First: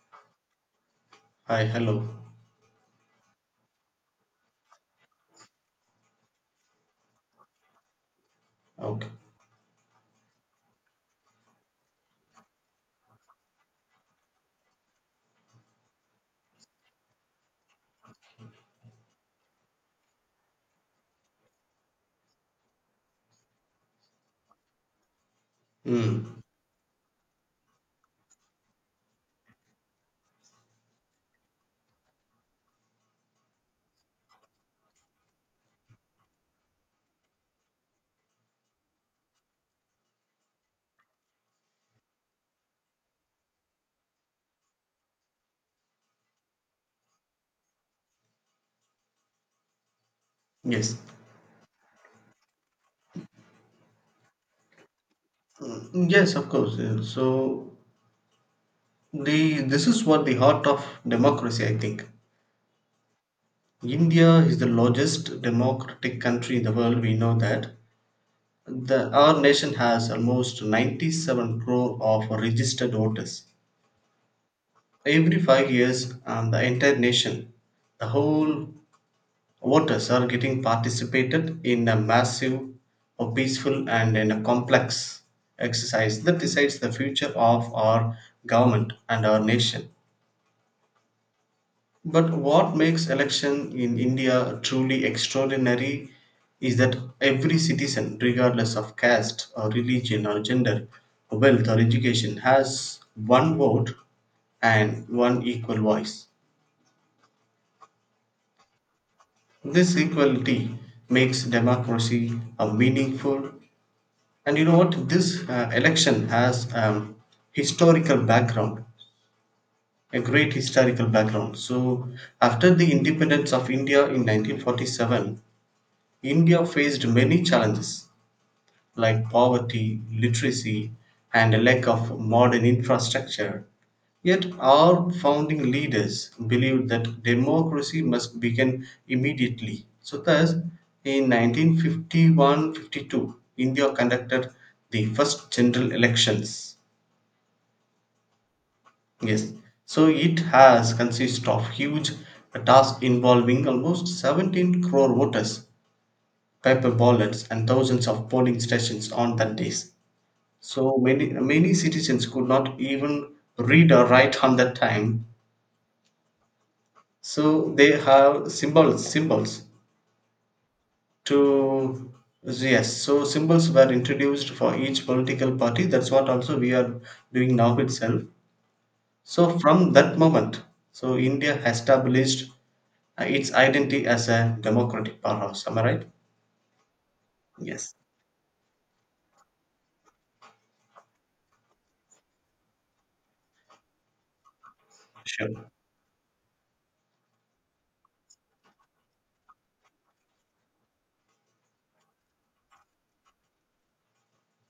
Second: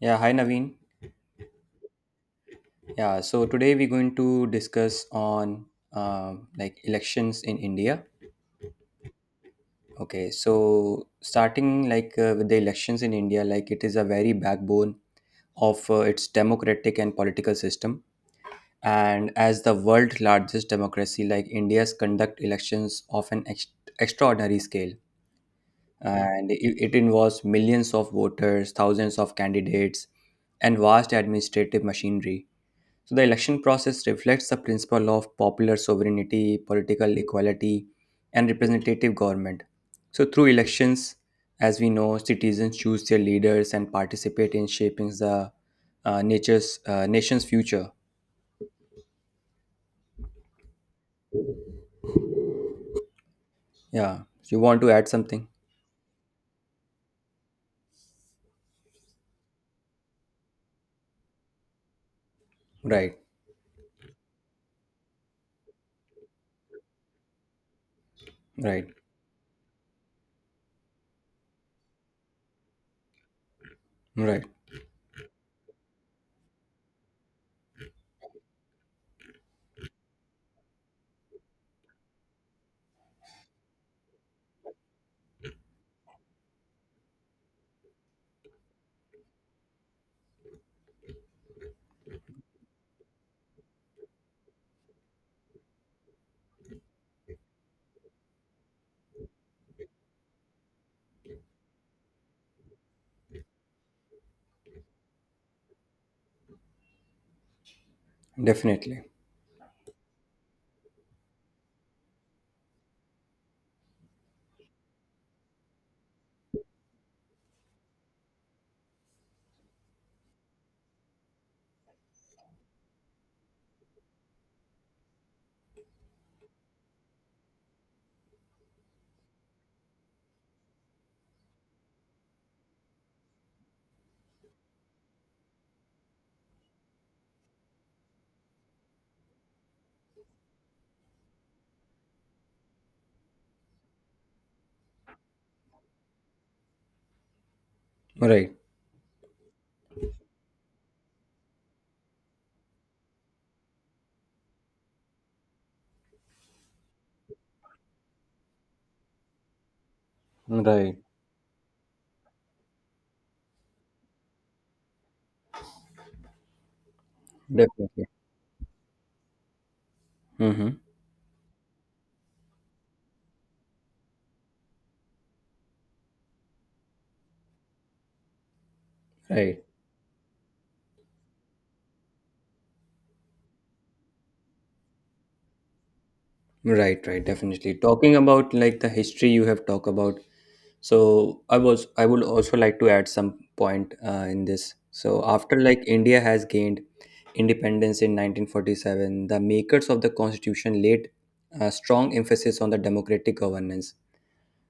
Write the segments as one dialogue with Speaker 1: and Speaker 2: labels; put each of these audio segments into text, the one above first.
Speaker 1: Yeah, hi Naveen.
Speaker 2: Hi, hello.
Speaker 1: Yeah, so today we're going to discuss on like elections in India.
Speaker 2: Okay.
Speaker 1: Okay, so starting with the elections in India, like it is a very backbone of its democratic and political system. And as the world's largest democracy, like India's conduct elections of extraordinary scale,
Speaker 2: Mm,
Speaker 1: and it involves millions of voters, thousands of candidates, and vast administrative machinery. So the election process reflects the principle of popular sovereignty, political equality, and representative government. So through elections, as we know, citizens choose their leaders and participate in shaping the nature's nation's future.
Speaker 2: yes.
Speaker 1: Yeah, you want to add something?
Speaker 2: Mm, yes, of course. So the this is what the heart of democracy, I think.
Speaker 1: Right,
Speaker 2: India is the largest democratic country in the world. We know that.
Speaker 1: right,
Speaker 2: Our nation has almost 97 crore of registered voters.
Speaker 1: right.
Speaker 2: Every 5 years, the entire nation, the whole voters are getting participated in a massive a peaceful and in a complex exercise that decides the future of our government and our nation. But what makes election in india truly extraordinary is that every citizen, regardless of caste or religion or gender, wealth or education, has one vote and one equal voice.
Speaker 1: Definitely.
Speaker 2: This equality makes democracy a meaningful. And you know what? This election has historical background, a great historical background. So, after the independence of India in 1947, India faced many challenges like poverty, literacy, and a lack of modern infrastructure. Yet, our founding leaders believed that democracy must begin immediately. So, thus, in 1951 52, India conducted the first general elections.
Speaker 1: Right,
Speaker 2: Yes, so it has consist of huge task involving almost 17 crore voters, paper ballots, and thousands of polling stations on that day.
Speaker 1: right.
Speaker 2: So many citizens could not even read or write on that time. So they
Speaker 1: Definitely.
Speaker 2: have symbols
Speaker 1: Mm-hmm.
Speaker 2: to yes. So symbols were introduced for each political party. That's what also we are doing now itself. So
Speaker 1: Right,
Speaker 2: from that moment, so India has established its identity as a democratic powerhouse. Am I right?
Speaker 1: right, right. Definitely.
Speaker 2: Yes.
Speaker 1: Talking about like the history you have talked about, so I would also like to add some point in this. So after
Speaker 2: Sure.
Speaker 1: like india has gained independence in 1947, the makers of the constitution laid a strong emphasis on the democratic governance.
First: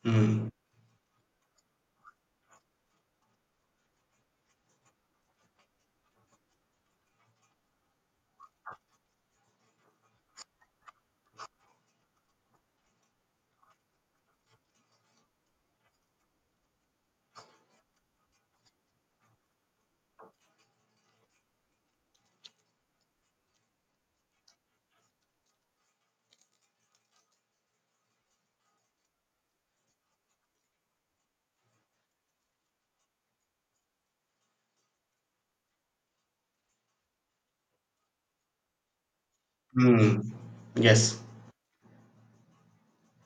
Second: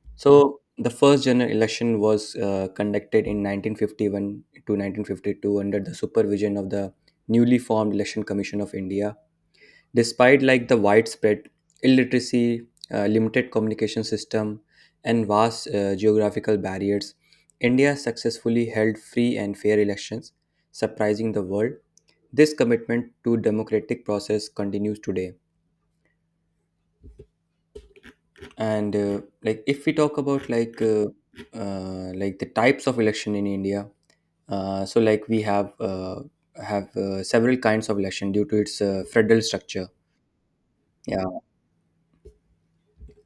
Speaker 2: Mm.
Speaker 1: So the first general election was conducted in 1951 to 1952 under the supervision of the newly formed election commission of india. Despite like the widespread illiteracy, limited communication system, and vast geographical barriers, india successfully held free and fair elections, surprising the world. This commitment to democratic process continues today. And if we talk about the types of election in india, so like we have several kinds of election due to its federal structure.
Speaker 2: Mm. Yes.
Speaker 1: Yeah,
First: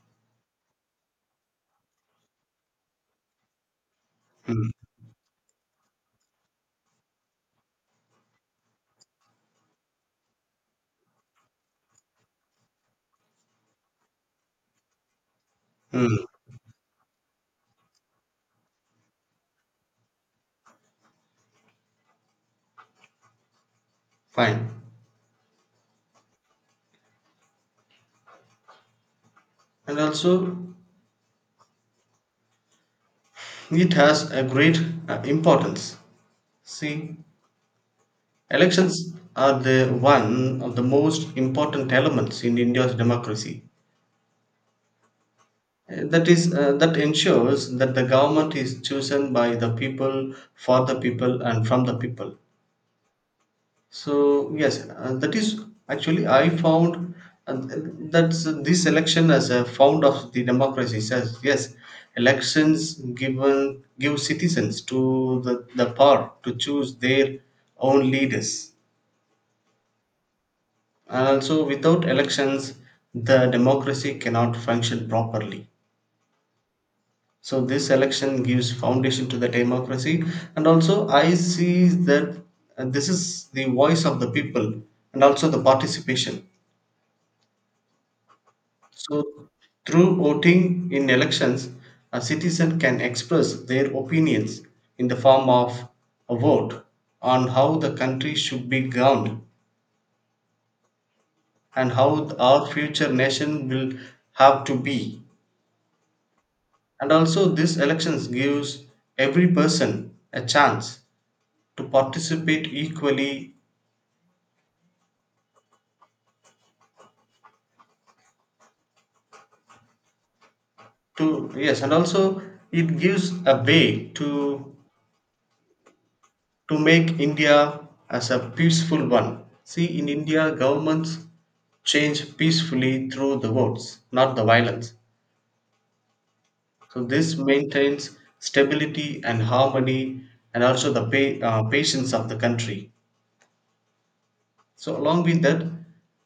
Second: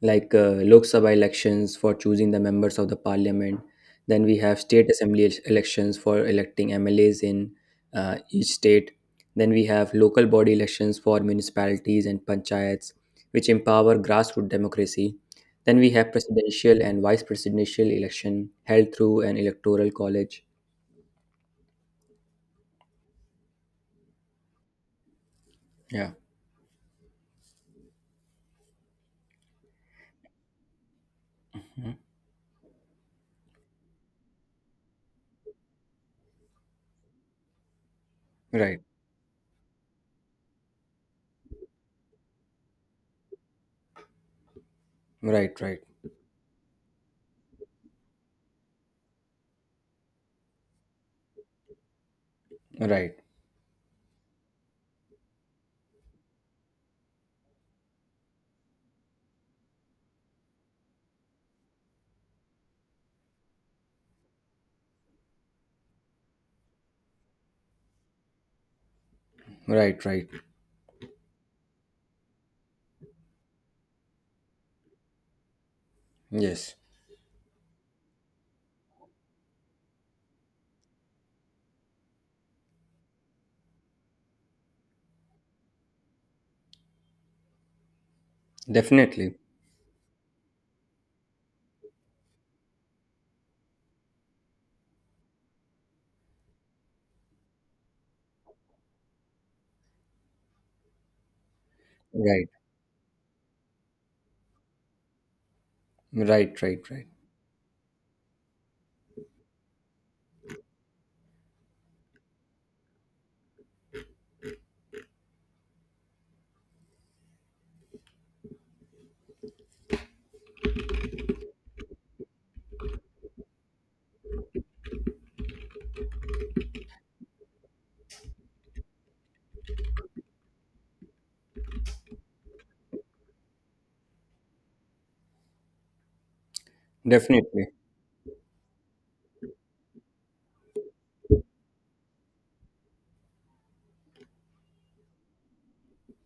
Speaker 1: like Lok Sabha elections for choosing the members of the parliament. Then we have
Speaker 2: Mm.
Speaker 1: state assembly elections for electing MLAs in each state. Then we have local body elections for municipalities and panchayats, which empower grassroots democracy. Then we have
Speaker 2: Mm.
Speaker 1: presidential and vice presidential election held through an electoral college.
Speaker 2: Fine.
Speaker 1: Yeah.
Speaker 2: And also
Speaker 1: Mhm.
Speaker 2: it has a great importance. See,
Speaker 1: Right.
Speaker 2: elections are the one of the most important elements in India's democracy.
Speaker 1: Right. Right.
Speaker 2: That is, that ensures that the government is chosen by the people, for the people, and from the people.
Speaker 1: Right.
Speaker 2: So yes, that is actually I found that this election as a found of the democracy says yes, elections given give citizens to the power to choose their own leaders.
Speaker 1: Right. Right.
Speaker 2: And also without elections, the democracy cannot function properly.
Speaker 1: Yes.
Speaker 2: So this election gives foundation to the democracy, and also I see that this is the voice of the people and also the participation.
Speaker 1: Definitely.
Speaker 2: So, through voting in elections, a citizen can express their opinions in the form of a vote on how the country should be governed and how
Speaker 1: Right.
Speaker 2: our future nation will have to be.
Speaker 1: Right. Right. Right.
Speaker 2: And also, this elections gives every person a chance to participate equally. To yes, and also it gives a way to make India as a peaceful one. See, in India, governments change peacefully through the votes, not the violence. So this
Speaker 1: Definitely.
Speaker 2: maintains stability and harmony, and also the patience of the country. So along with that,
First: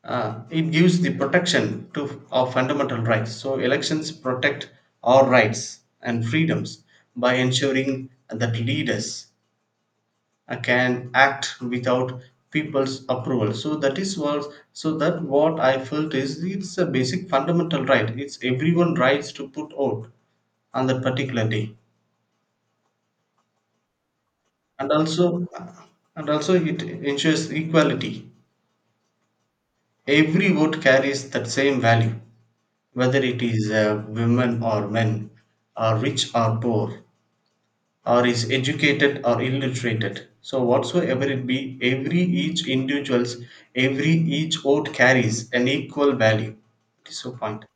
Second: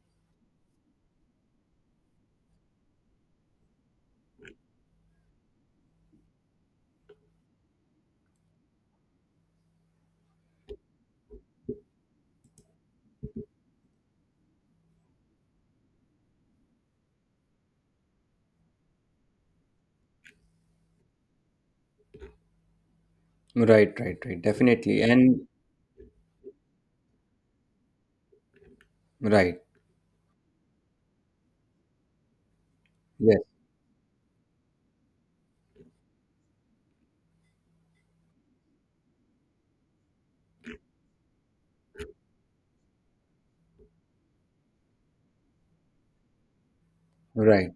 Speaker 2: it gives the protection to our fundamental rights. So elections protect our rights and freedoms by ensuring that leaders can act without people's approval, so that is what. So that what I felt is it's a basic fundamental right, it's everyone rights to put out on that particular day.
Speaker 1: Right, right, right.
Speaker 2: And
Speaker 1: Definitely. And
Speaker 2: also, and also it ensures equality.
Speaker 1: right.
Speaker 2: Every vote carries that same value, whether
Speaker 1: Yes,
Speaker 2: it is women or men, or rich or poor, or is educated or illiterated. So whatsoever it be, every each individuals, every each vote carries an equal value. It's a point.
Speaker 1: right.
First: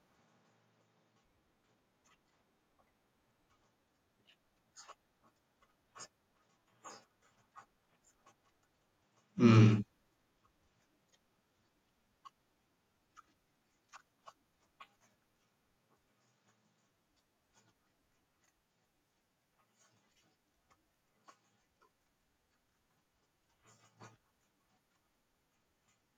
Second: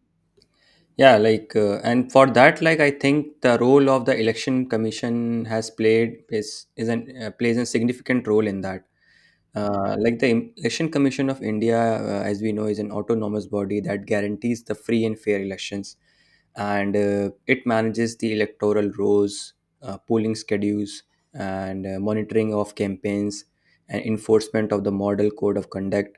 Speaker 1: Yeah, and for that, like, I think the role of the election commission has played is an plays a significant role in that.
Speaker 2: Mm,
Speaker 1: Like the election commission of India, as we know, is an autonomous body that guarantees the free and fair elections, and it manages the electoral rolls, polling schedules, and monitoring of campaigns and enforcement of the model code of conduct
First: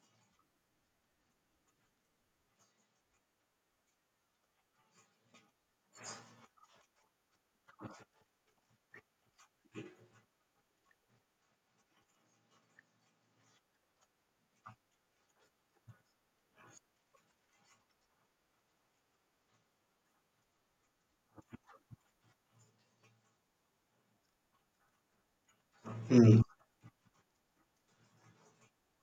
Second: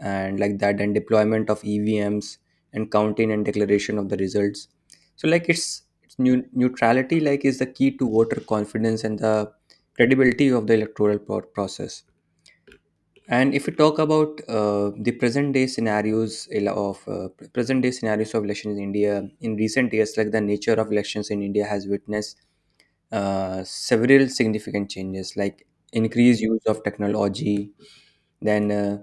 Speaker 1: and like that, and deployment of evms and counting and declaration of the results. So like it's neutrality like is the key to voter confidence and the credibility of the electoral process. And if we talk about the present day scenarios ele- of present day scenarios of elections in india. In recent years, like the nature of elections in india has witnessed several significant changes, like increased
Speaker 2: mm,
Speaker 1: use of technology, then uh,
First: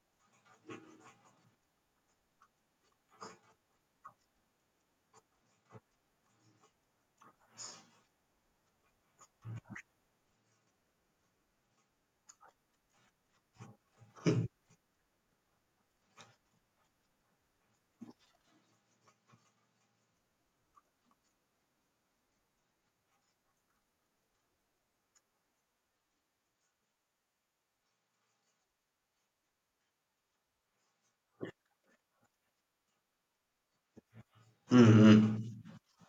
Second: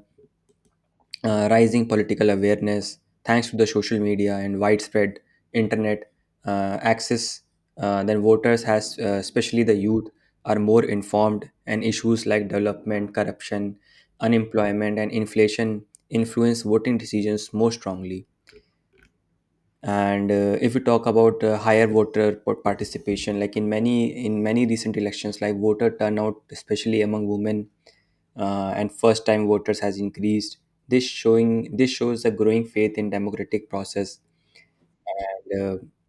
Speaker 1: uh, rising political awareness thanks to the social media and widespread internet access. Then voters has especially the youth are more informed, and issues like development, corruption, unemployment and inflation influence voting decisions more strongly. And if we talk about higher voter participation, like in many recent elections, like voter turnout, especially among women, and first time voters has increased. This shows a growing faith in democratic process.
Speaker 2: mm, mm.
Speaker 1: And uh,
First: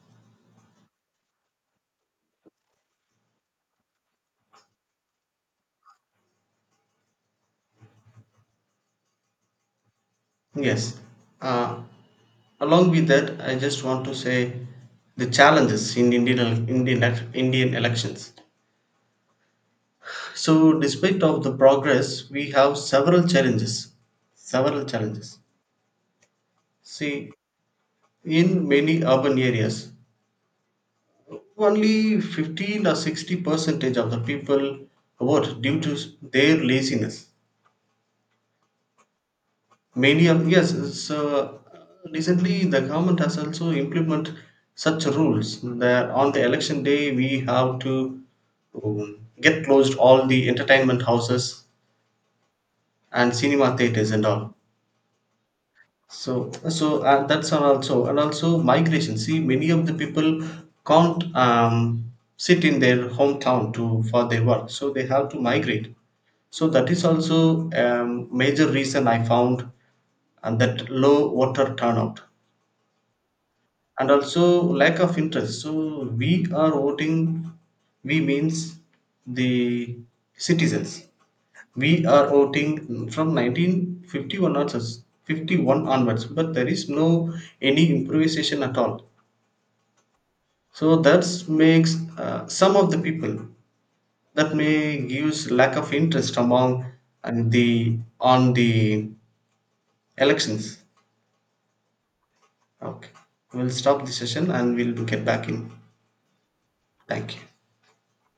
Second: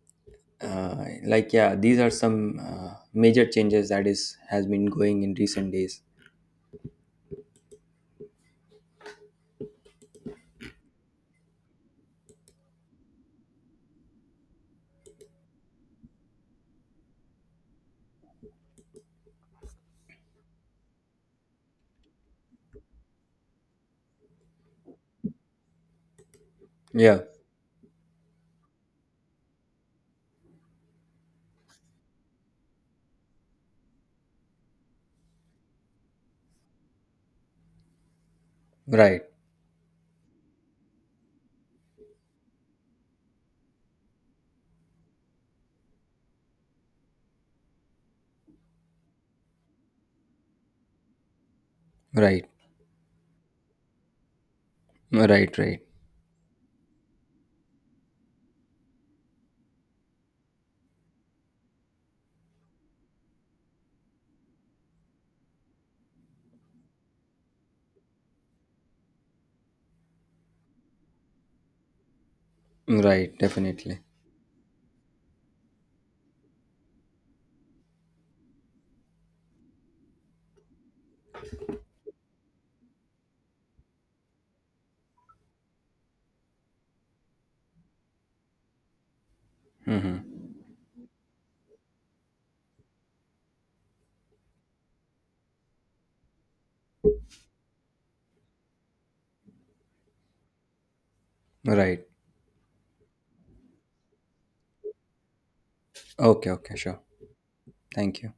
Speaker 1: uh, like yeah, these are some major changes that is has been going in recent days.
Speaker 2: Yes, uh, along with that I just want to say the challenges in indian, indian elections. So despite of the progress we have several challenges, several challenges.
Speaker 1: Yeah,
Speaker 2: See, in many urban areas, only 15 or 60 percentage of the people vote due to their laziness.
Speaker 1: right,
Speaker 2: Many of yes, so recently the government has also implement such rules that on the election day we have to get closed all the entertainment houses
Speaker 1: right,
Speaker 2: and cinema theaters and all.
Speaker 1: right, right,
Speaker 2: So, so that's all also, and also migration. See, many of the people can't sit in their hometown to for their work, so they have to migrate. So that is also a major reason I found, and that low voter turnout,
Speaker 1: right, definitely.
Speaker 2: and also lack of interest. So we are voting, we means the citizens, we are voting from 1951 onwards, 51 onwards, but there is no any improvisation at all.
Speaker 1: Hmm.
Speaker 2: So that makes some of the people, that may gives lack of interest among, and the on the elections.
Speaker 1: Right.
Speaker 2: Okay. We'll stop the session and we'll get back in.
Speaker 1: Okay, okay, sure.
Speaker 2: Thank you.
Speaker 1: Thank you.